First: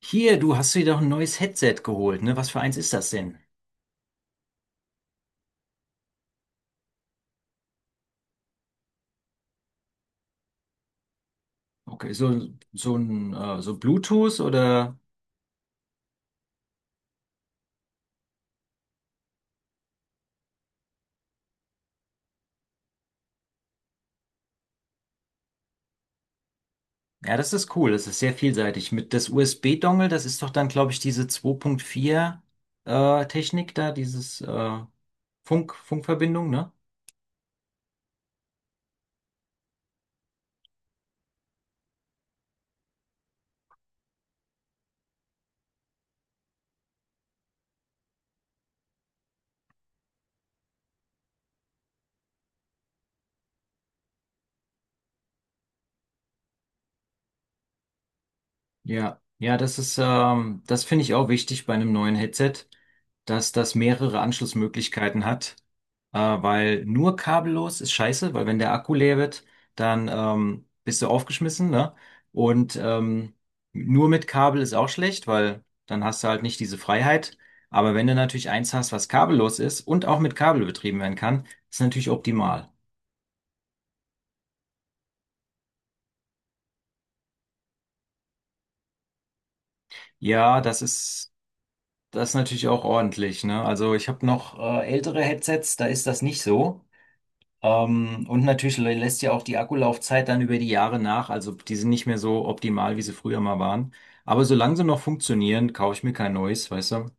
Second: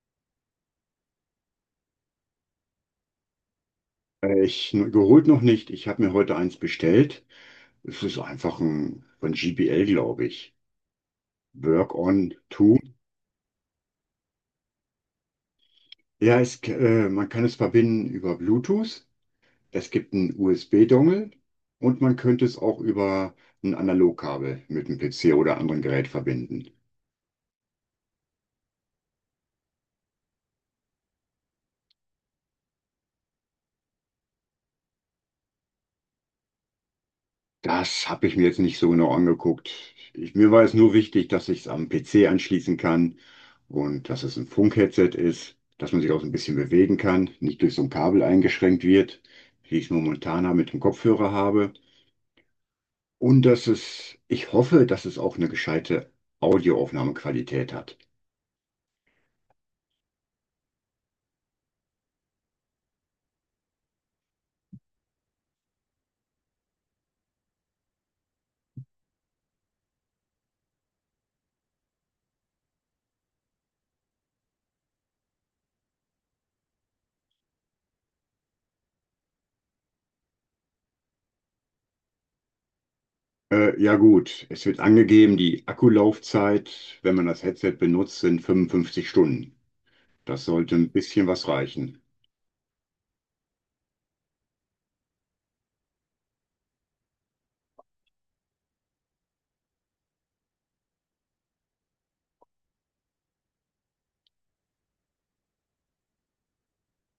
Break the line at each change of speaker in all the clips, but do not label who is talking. Hier, du hast dir doch ein neues Headset geholt, ne? Was für eins ist das denn?
Ich geholt noch nicht. Ich habe mir heute eins bestellt. Es ist einfach ein von GBL, glaube ich. Work
Okay,
on
so,
2.
so ein so Bluetooth oder?
Ja, man kann es verbinden über Bluetooth. Es gibt einen USB-Dongle und man könnte es auch über ein Analogkabel mit dem PC oder anderen Gerät verbinden.
Ja, das ist cool. Das ist sehr vielseitig. Mit das USB-Dongle, das ist doch dann, glaube ich, diese 2.4 Technik da, dieses Funkverbindung, ne?
Das habe ich mir jetzt nicht so genau angeguckt. Mir war es nur wichtig, dass ich es am PC anschließen kann und dass es ein Funkheadset ist, dass man sich auch so ein bisschen bewegen kann, nicht durch so ein Kabel eingeschränkt wird, wie ich es momentan mit dem Kopfhörer habe. Ich hoffe, dass es auch eine gescheite Audioaufnahmequalität hat.
Ja, ja, das ist, das finde ich auch wichtig bei einem neuen Headset, dass das mehrere Anschlussmöglichkeiten hat, weil nur kabellos ist scheiße, weil wenn der Akku leer wird, dann bist du aufgeschmissen, ne? Und nur mit Kabel ist auch schlecht, weil dann hast du halt nicht diese Freiheit. Aber wenn du natürlich eins hast, was kabellos ist und auch mit Kabel betrieben werden kann, ist natürlich optimal.
Ja gut, es wird angegeben, die Akkulaufzeit, wenn man das Headset benutzt, sind 55 Stunden. Das
Ja,
sollte
das
ein bisschen
ist
was reichen.
das ist natürlich auch ordentlich, ne? Also ich habe noch ältere Headsets, da ist das nicht so. Und natürlich lässt ja auch die Akkulaufzeit dann über die Jahre nach. Also die sind nicht mehr so optimal, wie sie früher mal waren. Aber solange sie noch funktionieren, kaufe ich mir kein neues, weißt du?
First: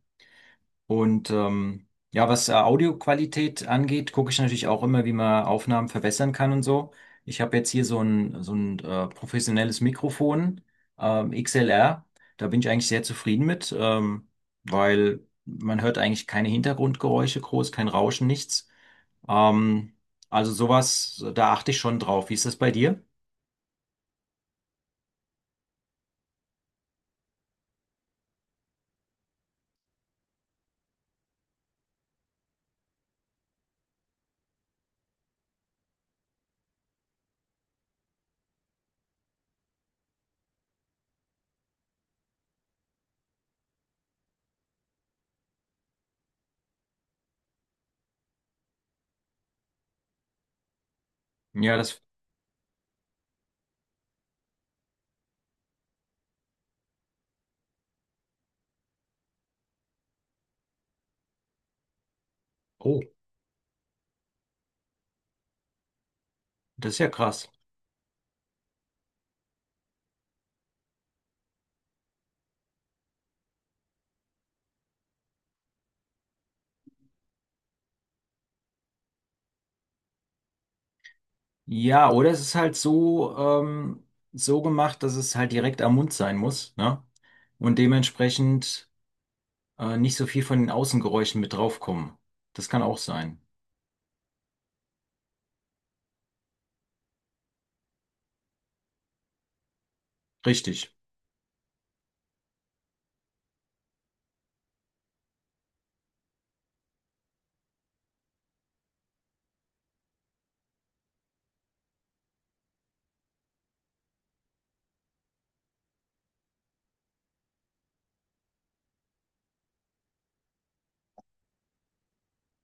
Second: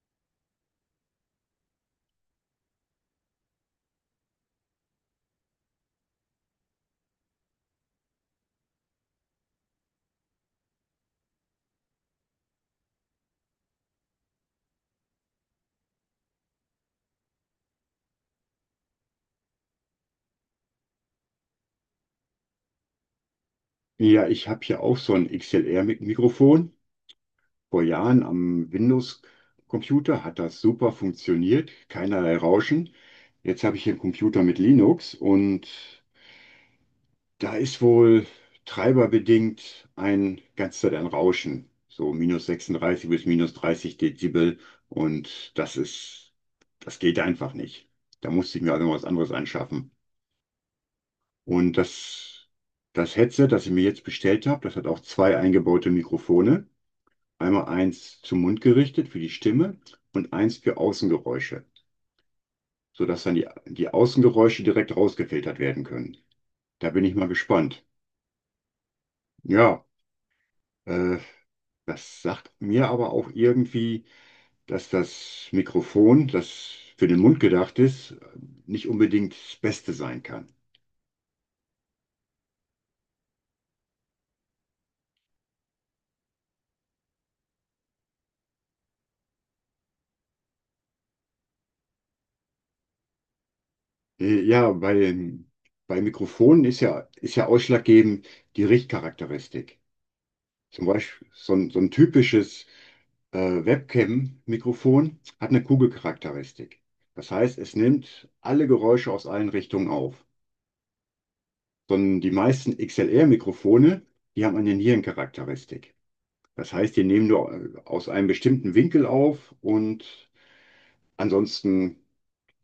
Und ja, was Audioqualität angeht, gucke ich natürlich auch immer, wie man Aufnahmen verbessern kann und so. Ich habe jetzt hier so ein professionelles Mikrofon, XLR. Da bin ich eigentlich sehr zufrieden mit, weil man hört eigentlich keine Hintergrundgeräusche groß, kein Rauschen, nichts. Ähm, also sowas, da achte ich schon drauf. Wie ist das bei dir?
Ja, ich habe hier auch so ein XLR-Mikrofon. Vor Jahren am Windows-Computer hat das super funktioniert, keinerlei Rauschen. Jetzt habe ich hier einen Computer mit Linux und da ist wohl treiberbedingt ein ganz Zeit ein Rauschen, so minus 36 bis minus 30 Dezibel und das ist, das geht einfach nicht. Da musste ich mir also was anderes anschaffen.
Ja,
Und
das,
das, Das Headset, das ich mir jetzt bestellt habe, das hat auch zwei eingebaute Mikrofone. Einmal eins zum Mund gerichtet für die Stimme und eins für Außengeräusche,
oh,
sodass dann die Außengeräusche direkt rausgefiltert werden können. Da
das ist
bin
ja
ich mal
krass.
gespannt. Ja, äh, das sagt mir aber auch irgendwie, dass das Mikrofon, das für den Mund gedacht ist, nicht unbedingt das Beste sein kann.
Ja, oder es ist halt so, so gemacht, dass es halt direkt am Mund sein muss, ne? Und dementsprechend nicht so viel von den Außengeräuschen mit draufkommen. Das kann auch sein.
Ja, bei Mikrofonen ist ja ausschlaggebend die Richtcharakteristik. Zum
Richtig.
Beispiel so ein typisches Webcam-Mikrofon hat eine Kugelcharakteristik. Das heißt, es nimmt alle Geräusche aus allen Richtungen auf. Sondern die meisten XLR-Mikrofone, die haben eine Nierencharakteristik. Das heißt, die nehmen nur aus einem bestimmten Winkel auf und ansonsten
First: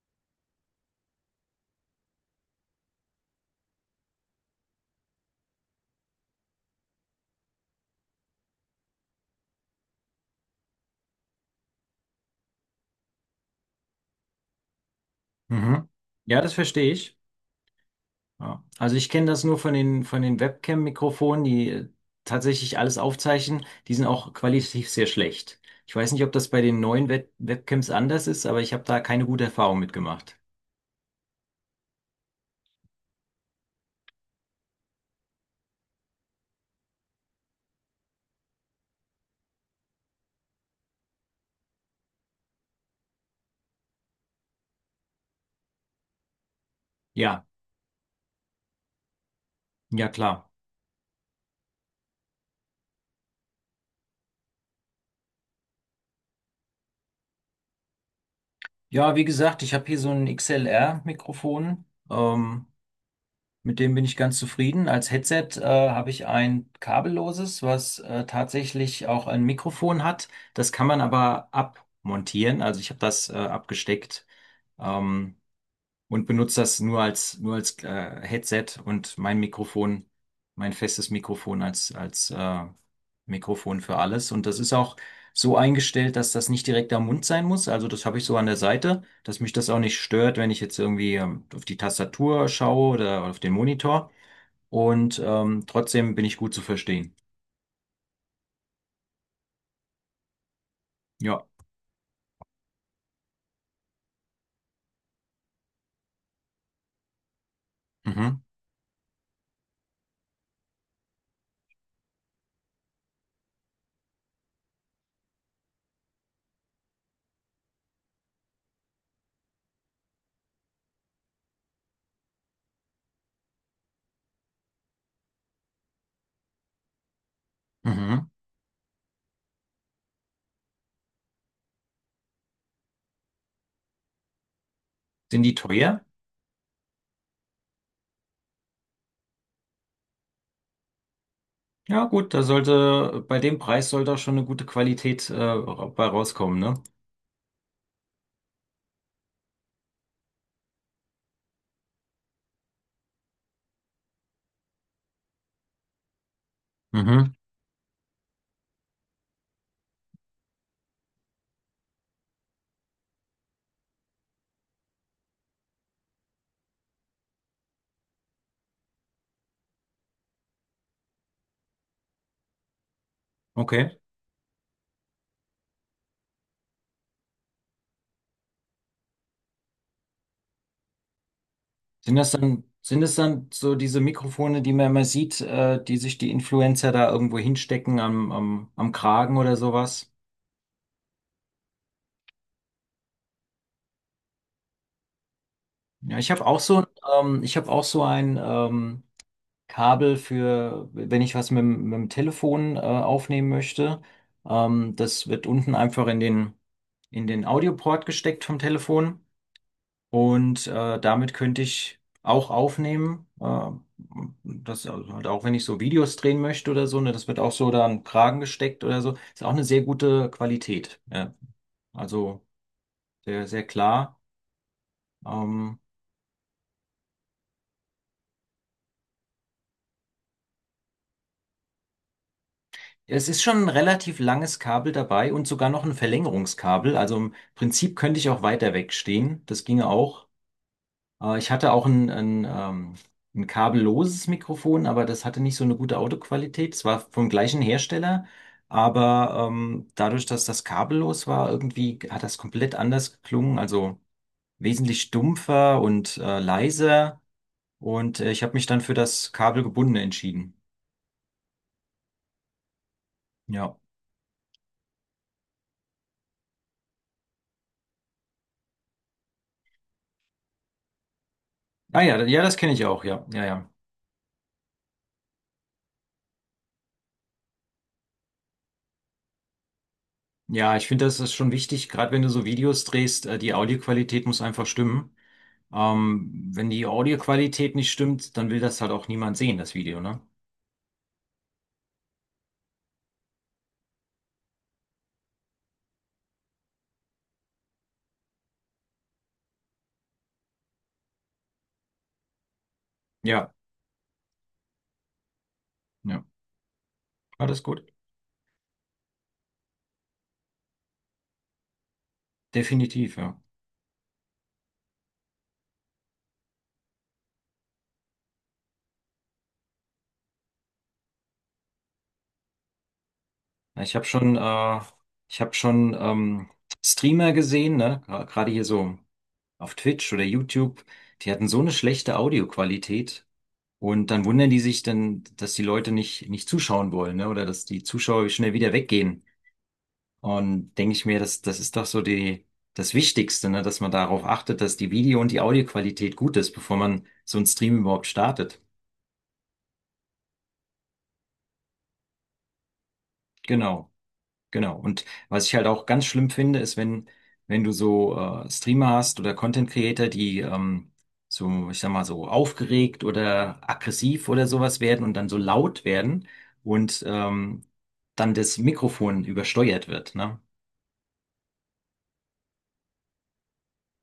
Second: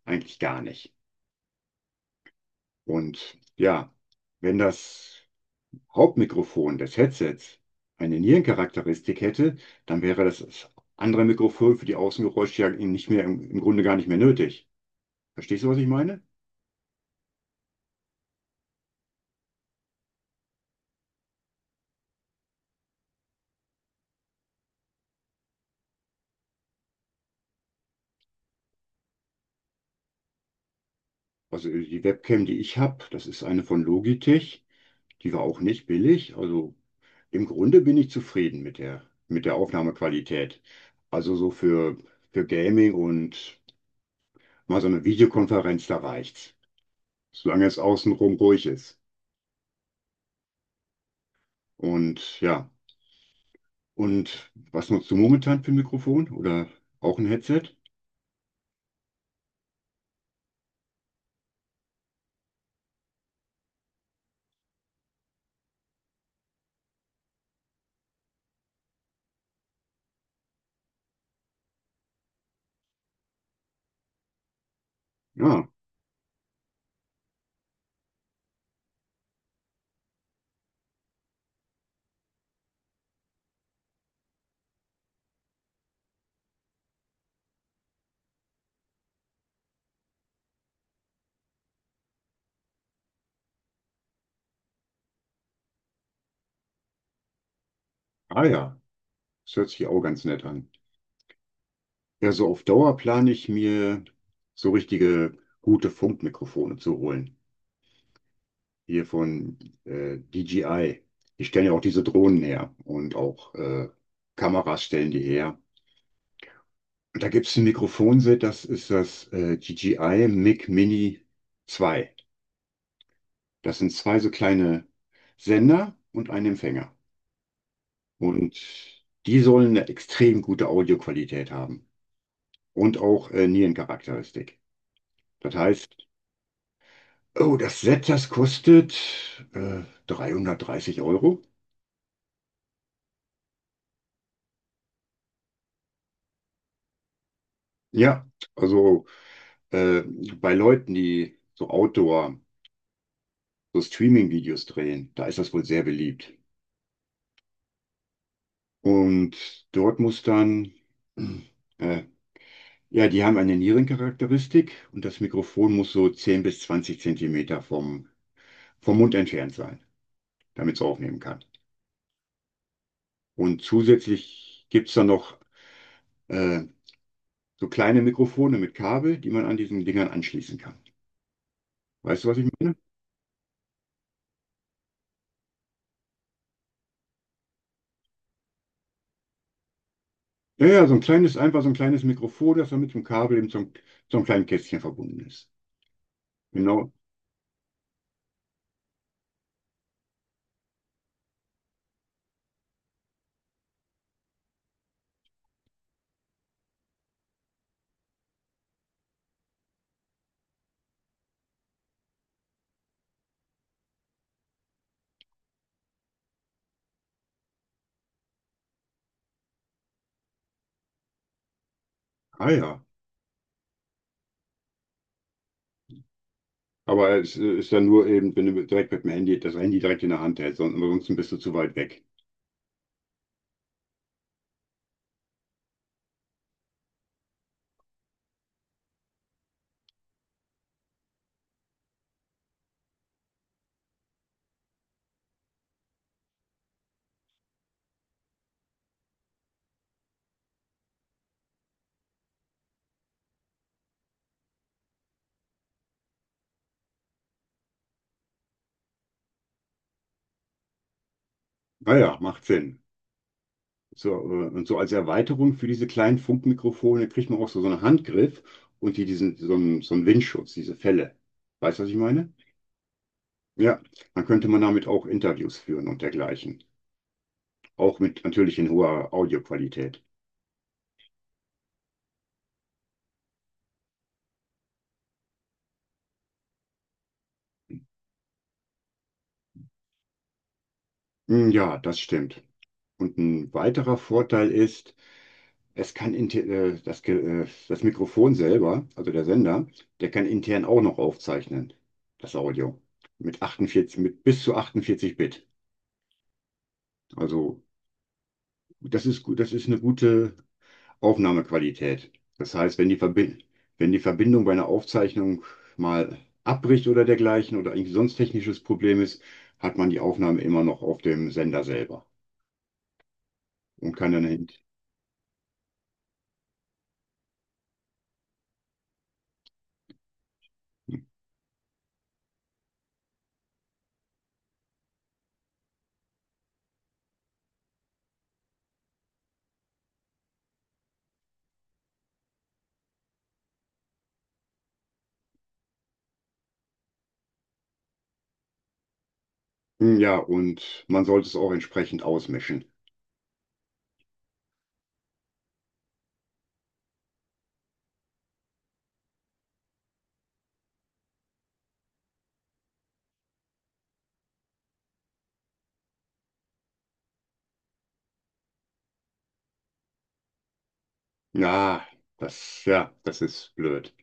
eigentlich gar nicht. Und ja, wenn das Hauptmikrofon des Headsets eine Nierencharakteristik hätte, dann wäre das andere Mikrofon für die Außengeräusche ja nicht mehr, im Grunde gar nicht mehr nötig. Verstehst du, was ich
Mhm.
meine?
Ja, das verstehe ich. Ja. Also ich kenne das nur von den Webcam-Mikrofonen, die tatsächlich alles aufzeichnen. Die sind auch qualitativ sehr schlecht. Ich weiß nicht, ob das bei den neuen Webcams anders ist, aber ich habe da keine gute Erfahrung mitgemacht.
Also die Webcam, die ich habe, das ist eine von Logitech. Die war auch nicht billig. Also im Grunde bin ich zufrieden mit der Aufnahmequalität. Also für Gaming und mal so eine Videokonferenz, da reicht's.
Ja,
Solange es außenrum ruhig ist.
ja klar.
Und ja, und was nutzt du momentan für ein Mikrofon? Oder auch ein Headset?
Ja, wie gesagt, ich habe hier so ein XLR-Mikrofon. Ähm, mit dem bin ich ganz zufrieden. Als Headset habe ich ein kabelloses, was tatsächlich auch ein Mikrofon hat. Das kann man aber abmontieren. Also ich habe das abgesteckt. Ähm,
Ja,
und benutze das nur als Headset und mein Mikrofon, mein festes Mikrofon als Mikrofon für alles. Und das ist auch so eingestellt, dass das nicht direkt am Mund sein muss. Also das habe ich so an der Seite, dass mich das auch nicht stört, wenn ich jetzt irgendwie auf die Tastatur schaue oder auf den Monitor. Und trotzdem bin ich gut zu verstehen.
ah ja, das hört sich auch ganz nett an.
Ja.
Ja, so auf Dauer plane ich mir so richtige gute Funkmikrofone zu holen.
Mhm.
Hier von DJI. Die stellen ja auch diese Drohnen her und auch Kameras stellen die her. Und da gibt es ein Mikrofonset, das ist das DJI Mic Mini 2. Das sind zwei so kleine Sender und ein Empfänger.
Mhm.
Und die sollen eine extrem gute Audioqualität haben und auch Nierencharakteristik.
Sind die
Das
teuer?
heißt, Oh, das Set, das kostet äh, 330 Euro.
Ja, gut, da sollte, bei dem Preis sollte auch schon eine gute Qualität bei rauskommen, ne?
Ja, also äh, bei Leuten, die so Outdoor, so Streaming-Videos drehen, da ist das wohl sehr beliebt.
Mhm.
Und dort muss dann, äh, ja, die haben eine Nierencharakteristik und das Mikrofon muss so 10 bis 20 Zentimeter vom Mund entfernt sein, damit es aufnehmen kann. Und
Okay.
zusätzlich gibt es dann noch äh, so kleine Mikrofone mit Kabel, die man an diesen Dingern anschließen kann.
Sind
Weißt du,
das
was ich
dann,
meine?
sind es dann so diese Mikrofone, die man immer sieht, die sich die Influencer da irgendwo hinstecken am Kragen oder sowas?
Ja, ja, so ein kleines, einfach so ein kleines Mikrofon, das dann mit dem Kabel eben zum kleinen Kästchen verbunden ist.
Ja, ich habe auch so,
Genau.
ich habe auch so ein Kabel für, wenn ich was mit, mit dem Telefon aufnehmen möchte. Das wird unten einfach in den Audioport gesteckt vom Telefon. Und damit könnte ich auch aufnehmen. Das also halt auch, wenn ich so Videos drehen möchte oder so, ne, das wird auch so da an den Kragen gesteckt oder so. Ist auch eine sehr gute Qualität. Ja. Also
Ah ja.
sehr, sehr klar. Ähm,
Aber es ist dann nur eben, wenn du direkt mit dem Handy, das Handy direkt in der Hand hältst, ansonsten bist du zu weit weg.
Es ist schon ein relativ langes Kabel dabei und sogar noch ein Verlängerungskabel. Also im Prinzip könnte ich auch weiter wegstehen. Das ginge auch. Ich hatte auch ein kabelloses Mikrofon, aber das hatte nicht so eine gute Audioqualität. Es war vom gleichen Hersteller, aber dadurch, dass das kabellos war, irgendwie hat das komplett anders geklungen, also wesentlich stumpfer und leiser. Und ich habe mich dann für das kabelgebundene entschieden.
Ah ja, macht Sinn.
Ja.
So, und so als Erweiterung für diese kleinen Funkmikrofone kriegt man auch so einen Handgriff und so einen Windschutz, diese Fälle. Weißt du, was ich
Ah ja,
meine?
ja, das kenne ich auch, ja. Ja, ja.
Ja, dann könnte man damit auch Interviews führen und dergleichen. Auch mit natürlich in hoher Audioqualität.
Ja, ich finde, das ist schon wichtig, gerade wenn du so Videos drehst, die Audioqualität muss einfach stimmen. Wenn die Audioqualität nicht stimmt, dann will das halt auch niemand sehen, das Video, ne?
Hm, ja, das stimmt. Und ein weiterer Vorteil ist, es kann inte- das, Ge- das Mikrofon selber, also der Sender, der kann intern auch noch aufzeichnen, das Audio.
Ja,
Mit bis zu 48 Bit.
ja,
Also
alles gut.
das ist gut, das ist eine gute Aufnahmequalität. Das heißt, wenn die
Definitiv, ja.
Verbind wenn die Verbindung bei einer Aufzeichnung mal abbricht oder dergleichen oder irgendwie sonst technisches Problem ist, hat man die Aufnahme immer noch auf dem Sender selber
Na, ich
und
habe
kann dann
schon,
hin.
ich habe schon Streamer gesehen, ne? Gerade hier so auf Twitch oder YouTube, die hatten so eine schlechte Audioqualität und dann wundern die sich dann, dass die Leute nicht zuschauen wollen, ne? Oder dass die Zuschauer schnell wieder weggehen. Und denke ich mir, das ist doch so die, das Wichtigste, ne, dass man darauf achtet, dass die Video- und die Audioqualität gut ist, bevor man so einen Stream überhaupt startet.
Hm, ja, und man sollte es auch entsprechend ausmischen.
Genau, genau. Und was ich halt auch ganz schlimm finde, ist, wenn du so Streamer hast oder Content Creator, die so, ich sag mal, so aufgeregt oder aggressiv oder sowas werden und dann so laut werden und dann das Mikrofon übersteuert wird, ne?
Ja, Das ist blöd.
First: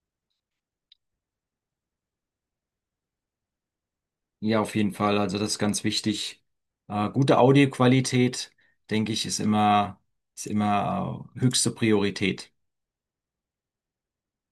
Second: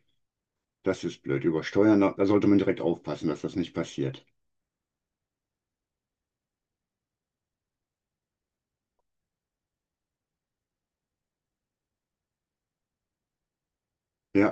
Das ist blöd. Über Steuern, da sollte man direkt aufpassen, dass das nicht passiert.
Ja, auf jeden Fall. Also das ist ganz wichtig. Gute Audioqualität, denke ich, ist immer höchste Priorität.
Ja.